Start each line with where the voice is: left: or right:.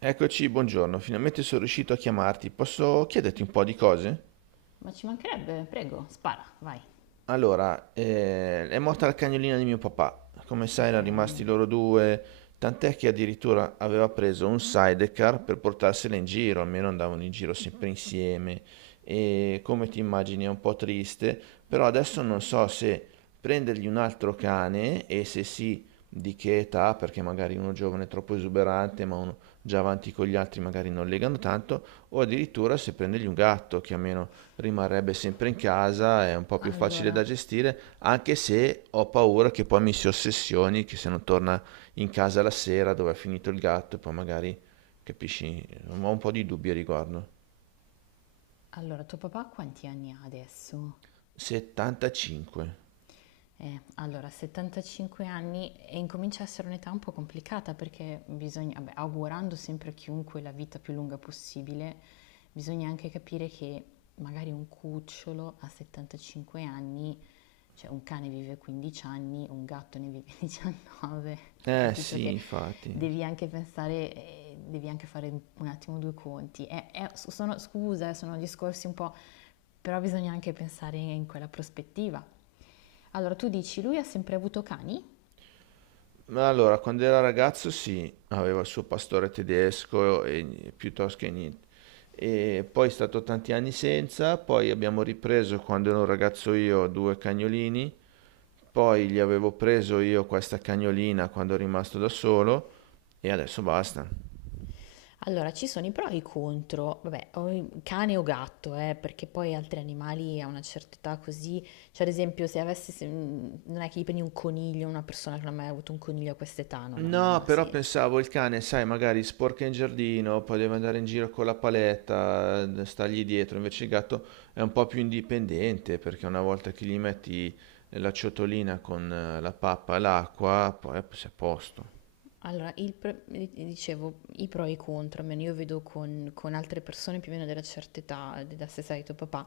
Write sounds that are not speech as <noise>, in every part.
right: Eccoci, buongiorno, finalmente sono riuscito a chiamarti. Posso chiederti un po' di cose?
left: Ma ci mancherebbe, prego, spara, vai.
right: Allora, è morta la cagnolina di mio papà. Come sai,
left: Ok,
right: erano rimasti loro due, tant'è che addirittura aveva preso un sidecar per portarsela in giro, almeno andavano in giro sempre insieme. E come ti immagini è un po' triste, però adesso non so se prendergli un altro cane e se sì, di che età, perché magari uno giovane è troppo esuberante, ma uno già avanti con gli altri magari non legano tanto, o addirittura se prendergli un gatto, che almeno rimarrebbe sempre in casa, è un po' più facile
left: allora,
right: da gestire, anche se ho paura che poi mi si ossessioni, che se non torna in casa la sera dove è finito il gatto, poi magari, capisci, ho un po' di dubbi a riguardo.
left: allora, tuo papà quanti anni ha adesso?
right: 75.
left: Allora, 75 anni e incomincia a essere un'età un po' complicata perché bisogna, vabbè, augurando sempre a chiunque la vita più lunga possibile, bisogna anche capire che magari un cucciolo a 75 anni, cioè un cane vive 15 anni, un gatto ne vive 19, <laughs>
right: Eh
left: capito
right: sì,
left: che
right: infatti.
left: devi anche pensare, devi anche fare un attimo due conti. Sono, scusa, sono discorsi un po', però bisogna anche pensare in quella prospettiva. Allora tu dici, lui ha sempre avuto cani?
right: Ma allora, quando era ragazzo sì, aveva il suo pastore tedesco e piuttosto che niente. E poi è stato tanti anni senza, poi abbiamo ripreso quando ero un ragazzo io due cagnolini. Poi gli avevo preso io questa cagnolina quando ero rimasto da solo e adesso basta.
left: Allora, ci sono i pro e i contro, vabbè, o cane o gatto, perché poi altri animali a una certa età così, cioè ad esempio se avessi, non è che gli prendi un coniglio, una persona che non ha mai avuto un coniglio a quest'età, non, non ha non
right: No,
left: ha
right: però
left: senso.
right: pensavo il cane, sai, magari sporca in giardino, poi deve andare in giro con la paletta, stargli dietro. Invece il gatto è un po' più indipendente perché una volta che gli metti la ciotolina con la pappa e l'acqua, poi sei a posto.
left: Allora, dicevo, i pro e i contro, almeno io vedo con altre persone più o meno della certa età, della stessa età di tuo papà.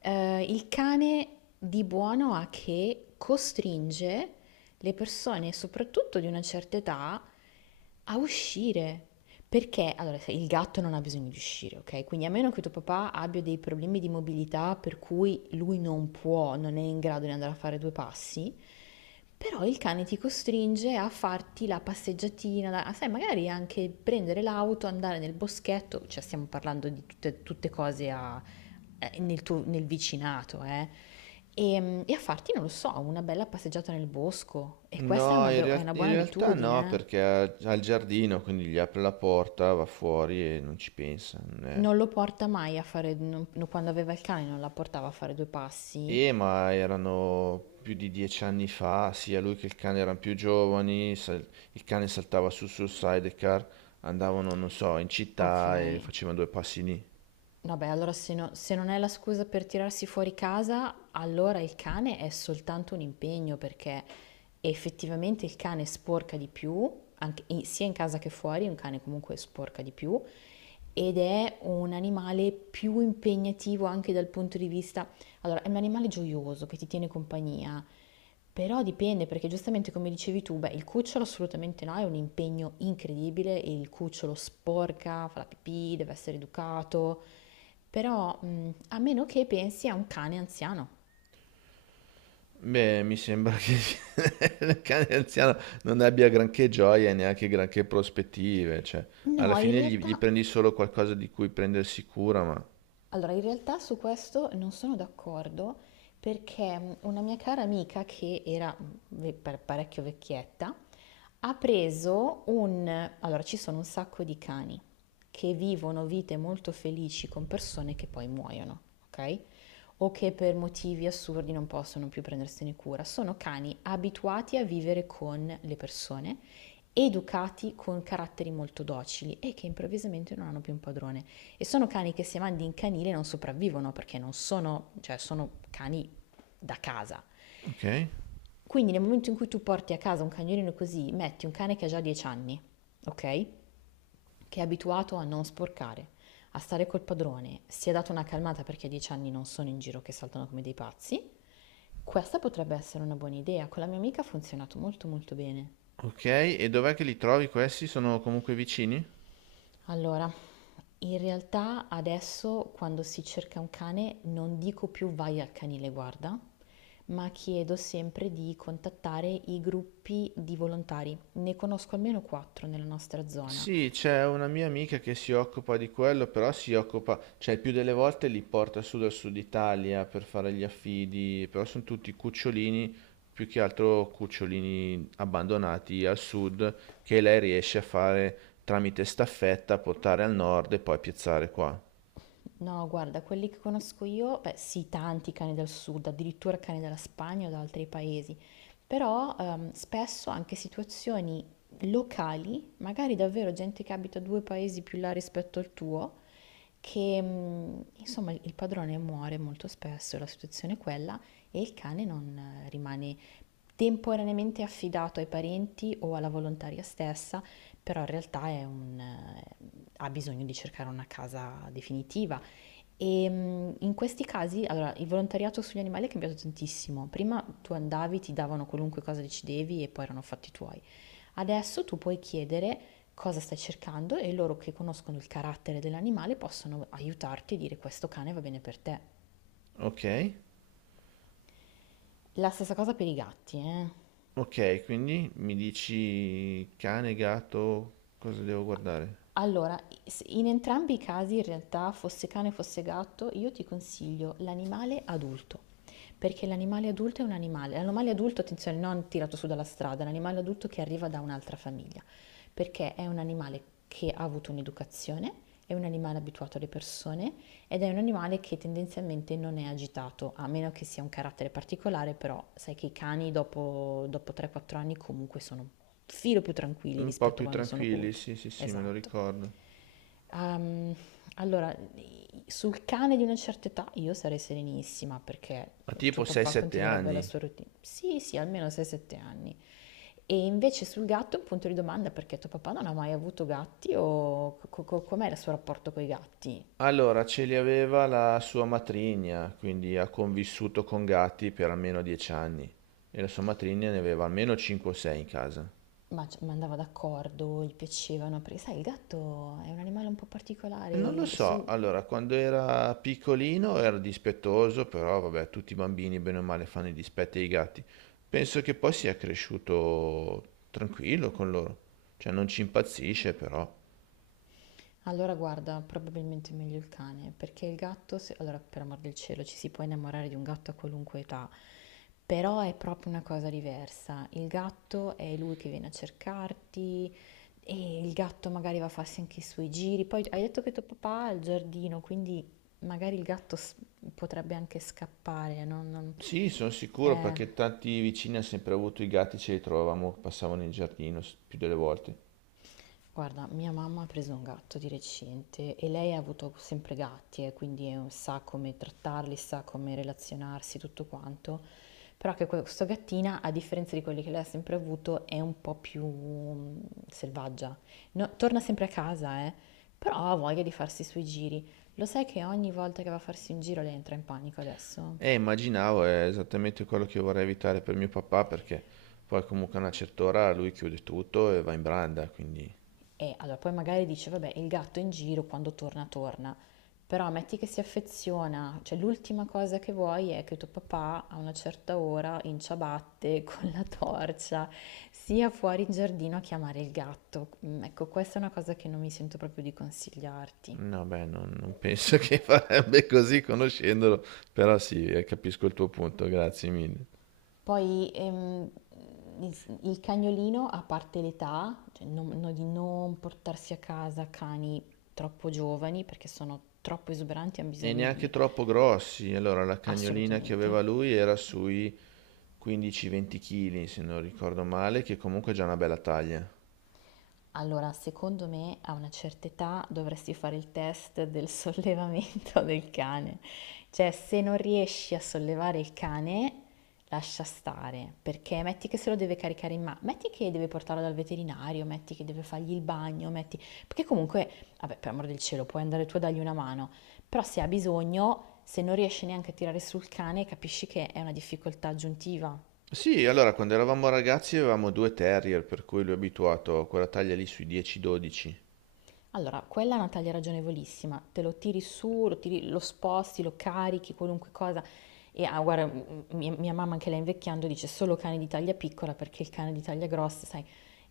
left: Il cane di buono ha che costringe le persone, soprattutto di una certa età, a uscire. Perché, allora, il gatto non ha bisogno di uscire, ok? Quindi a meno che tuo papà abbia dei problemi di mobilità per cui lui non può, non è in grado di andare a fare due passi, però il cane ti costringe a farti la passeggiatina, sai, magari anche prendere l'auto, andare nel boschetto, cioè stiamo parlando di tutte cose nel vicinato, eh? E, a farti, non lo so, una bella passeggiata nel bosco. E questa è
right: No,
left: una be- è una
right: in
left: buona
right: realtà no,
left: abitudine.
right: perché
left: Eh?
right: ha il giardino, quindi gli apre la porta, va fuori e non ci pensa. Non è-
left: Non lo porta mai a fare, no, quando aveva il cane non la portava a fare due passi.
right: Ma erano più di 10 anni fa, sia lui che il cane erano più giovani, il cane saltava su sul sidecar, andavano, non so, in
left: Ok.
right: città e facevano due passi lì.
left: Vabbè, allora se non è la scusa per tirarsi fuori casa, allora il cane è soltanto un impegno perché effettivamente il cane sporca di più, anche sia in casa che fuori, un cane comunque sporca di più ed è un animale più impegnativo anche dal punto di vista. Allora, è un animale gioioso che ti tiene compagnia, però dipende perché giustamente come dicevi tu, beh, il cucciolo assolutamente no, è un impegno incredibile, e il cucciolo sporca, fa la pipì, deve essere educato, però a meno che pensi a un cane anziano.
right: Beh, mi sembra che <laughs> il cane anziano non abbia granché gioia e neanche granché prospettive, cioè, alla
left: No, in
right: fine gli
left: realtà,
right: prendi solo qualcosa di cui prendersi cura, ma.
left: allora, in realtà su questo non sono d'accordo perché una mia cara amica che era parecchio vecchietta, Allora, ci sono un sacco di cani che vivono vite molto felici con persone che poi muoiono, ok? O che per motivi assurdi non possono più prendersene cura. Sono cani abituati a vivere con le persone, educati con caratteri molto docili e che improvvisamente non hanno più un padrone. E sono cani che se mandi in canile non sopravvivono perché non sono, cioè sono cani da casa,
right: Ok,
left: quindi nel momento in cui tu porti a casa un cagnolino così, metti un cane che ha già 10 anni, ok? Che è abituato a non sporcare, a stare col padrone, si è dato una calmata perché a 10 anni non sono in giro che saltano come dei pazzi. Questa potrebbe essere una buona idea, con la mia amica ha funzionato molto molto bene.
right: ok, e dov'è che li trovi questi? Sono comunque vicini?
left: Allora, in realtà adesso quando si cerca un cane non dico più vai al canile guarda, ma chiedo sempre di contattare i gruppi di volontari. Ne conosco almeno quattro nella nostra zona.
right: Sì, c'è una mia amica che si occupa di quello, però si occupa, cioè il più delle volte li porta su dal sud Italia per fare gli affidi, però sono tutti cucciolini, più che altro cucciolini abbandonati al sud, che lei riesce a fare tramite staffetta, portare al nord e poi piazzare qua.
left: No, guarda, quelli che conosco io, beh, sì, tanti cani del sud, addirittura cani dalla Spagna o da altri paesi, però spesso anche situazioni locali, magari davvero gente che abita due paesi più là rispetto al tuo, che insomma il padrone muore molto spesso, la situazione è quella, e il cane non rimane temporaneamente affidato ai parenti o alla volontaria stessa, però in realtà ha bisogno di cercare una casa definitiva. E in questi casi, allora, il volontariato sugli animali è cambiato tantissimo. Prima tu andavi, ti davano qualunque cosa decidevi e poi erano fatti tuoi. Adesso tu puoi chiedere cosa stai cercando e loro che conoscono il carattere dell'animale possono aiutarti e dire questo cane va bene per te.
right: Ok?
left: La stessa cosa per i gatti, eh.
right: Ok, quindi mi dici cane, gatto, cosa devo guardare?
left: Allora, s in entrambi i casi in realtà, fosse cane fosse gatto, io ti consiglio l'animale adulto, perché l'animale adulto è un animale, l'animale adulto, attenzione, non tirato su dalla strada, l'animale adulto che arriva da un'altra famiglia, perché è un animale che ha avuto un'educazione, è un animale abituato alle persone ed è un animale che tendenzialmente non è agitato, a meno che sia un carattere particolare, però sai che i cani dopo 3-4 anni comunque sono un filo più tranquilli
right: Un po'
left: rispetto a
right: più
left: quando sono
right: tranquilli,
left: cuccioli.
right: sì, sì, sì, me lo
left: Esatto.
right: ricordo.
left: Ehm, allora, sul cane di una certa età io sarei serenissima perché
right: Ma
left: tuo
right: tipo
left: papà
right: 6-7
left: continuerebbe la
right: anni?
left: sua routine. Sì, sì, almeno 6-7 anni. E invece sul gatto è un punto di domanda perché tuo papà non ha mai avuto gatti o com'è il suo rapporto con i gatti?
right: Allora, ce li aveva la sua matrigna, quindi ha convissuto con gatti per almeno 10 anni e la sua matrigna ne aveva almeno 5 o 6 in casa.
left: Ma andava d'accordo, gli piacevano, perché sai, il gatto è un animale un po'
right: E
left: particolare.
right: Non lo so, allora, quando era piccolino era dispettoso, però vabbè, tutti i bambini bene o male fanno i dispetti ai gatti. Penso che poi sia cresciuto tranquillo con loro, cioè non ci impazzisce però.
left: Allora guarda, probabilmente è meglio il cane, perché il gatto, allora per amor del cielo, ci si può innamorare di un gatto a qualunque età, però è proprio una cosa diversa. Il gatto è lui che viene a cercarti e il gatto magari va a farsi anche i suoi giri. Poi hai detto che tuo papà ha il giardino, quindi magari il gatto potrebbe anche scappare.
right: Sì, sono sicuro perché
left: Eh.
right: tanti vicini hanno sempre avuto i gatti, ce li trovavamo, passavano in giardino più delle volte.
left: Guarda, mia mamma ha preso un gatto di recente e lei ha avuto sempre gatti, e quindi sa come trattarli, sa come relazionarsi, tutto quanto. Però che questa gattina, a differenza di quelli che lei ha sempre avuto, è un po' più selvaggia. Torna sempre a casa, però ha voglia di farsi i suoi giri. Lo sai che ogni volta che va a farsi un giro lei entra in panico adesso?
right: E immaginavo, è esattamente quello che io vorrei evitare per mio papà perché poi comunque a una certa ora lui chiude tutto e va in branda, quindi
left: E allora poi magari dice, vabbè, il gatto in giro quando torna, torna. Però metti che si affeziona, cioè l'ultima cosa che vuoi è che tuo papà a una certa ora in ciabatte <laughs> con la torcia sia fuori in giardino a chiamare il gatto. Ecco, questa è una cosa che non mi sento proprio di consigliarti.
right: no, beh, non penso <laughs> che farebbe così conoscendolo, però sì, capisco il tuo punto, grazie mille.
left: Poi il cagnolino, a parte l'età, cioè di non portarsi a casa cani troppo giovani perché sono troppo esuberanti, hanno
right: E
left: bisogno
right: neanche
left: di
right: troppo grossi, allora la cagnolina che
left: assolutamente.
right: aveva lui era sui 15-20 kg, se non ricordo male, che comunque è già una bella taglia.
left: Allora, secondo me a una certa età dovresti fare il test del <laughs> sollevamento del cane. Cioè, se non riesci a sollevare il cane, lascia stare, perché metti che se lo deve caricare in mano, metti che deve portarlo dal veterinario, metti che deve fargli il bagno, metti. Perché comunque, vabbè, per amor del cielo, puoi andare tu a dargli una mano, però se ha bisogno, se non riesci neanche a tirare sul cane, capisci che è una difficoltà aggiuntiva.
right: Sì, allora quando eravamo ragazzi avevamo due terrier, per cui lui è abituato a quella taglia lì sui 10-12.
left: Allora, quella è una taglia ragionevolissima, te lo tiri su, lo sposti, lo carichi, qualunque cosa. E ah, guarda, mia mamma anche lei invecchiando dice solo cane di taglia piccola perché il cane di taglia grossa, sai,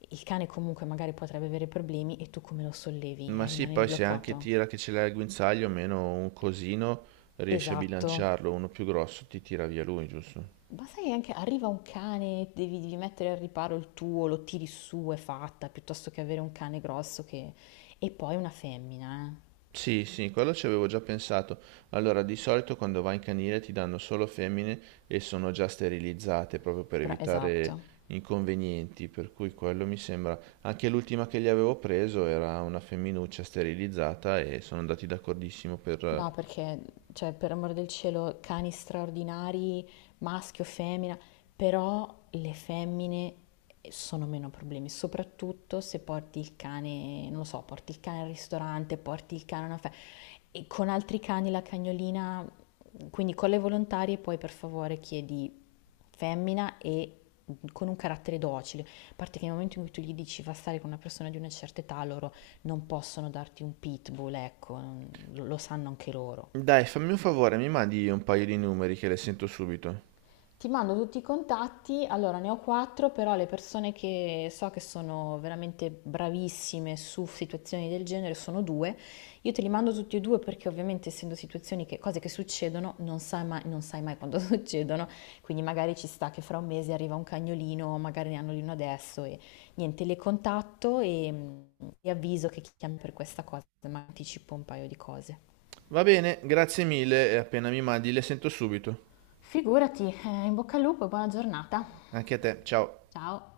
left: il cane comunque magari potrebbe avere problemi e tu come lo sollevi?
right: Ma sì,
left: Rimane lì
right: poi se anche
left: bloccato?
right: tira che ce l'hai al guinzaglio, meno un cosino, riesci a
left: Esatto.
right: bilanciarlo, uno più grosso ti tira via lui, giusto?
left: Ma sai che anche arriva un cane, devi mettere al riparo il tuo, lo tiri su, è fatta, piuttosto che avere un cane grosso che. E poi una femmina, eh.
right: Sì, sì, quello ci avevo già pensato. Allora, di solito quando vai in canile ti danno solo femmine e sono già sterilizzate proprio per
left: Però
right: evitare
left: esatto.
right: inconvenienti, per cui quello mi sembra. Anche l'ultima che gli avevo preso era una femminuccia sterilizzata e sono andati d'accordissimo per...
left: No,
right: eh.
left: perché, cioè, per amor del cielo, cani straordinari, maschio, femmina, però le femmine sono meno problemi, soprattutto se porti il cane, non lo so, porti il cane al ristorante, porti il cane a una festa, e con altri cani la cagnolina, quindi con le volontarie poi per favore chiedi femmina e con un carattere docile, a parte che nel momento in cui tu gli dici va a stare con una persona di una certa età, loro non possono darti un pitbull, ecco, lo sanno anche loro.
right: Dai, fammi un favore, mi mandi un paio di numeri che le sento subito.
left: Ti mando tutti i contatti, allora ne ho quattro, però le persone che so che sono veramente bravissime su situazioni del genere sono due. Io te li mando tutti e due perché ovviamente essendo situazioni che, cose che succedono, non sai mai quando <laughs> succedono, quindi magari ci sta che fra un mese arriva un cagnolino, magari ne hanno uno adesso e niente, le contatto e avviso che chiami per questa cosa, ma anticipo un paio di cose.
right: Va bene, grazie mille e appena mi mandi le sento subito.
left: Figurati, in bocca al lupo e buona giornata.
right: Anche a te, ciao.
left: Ciao.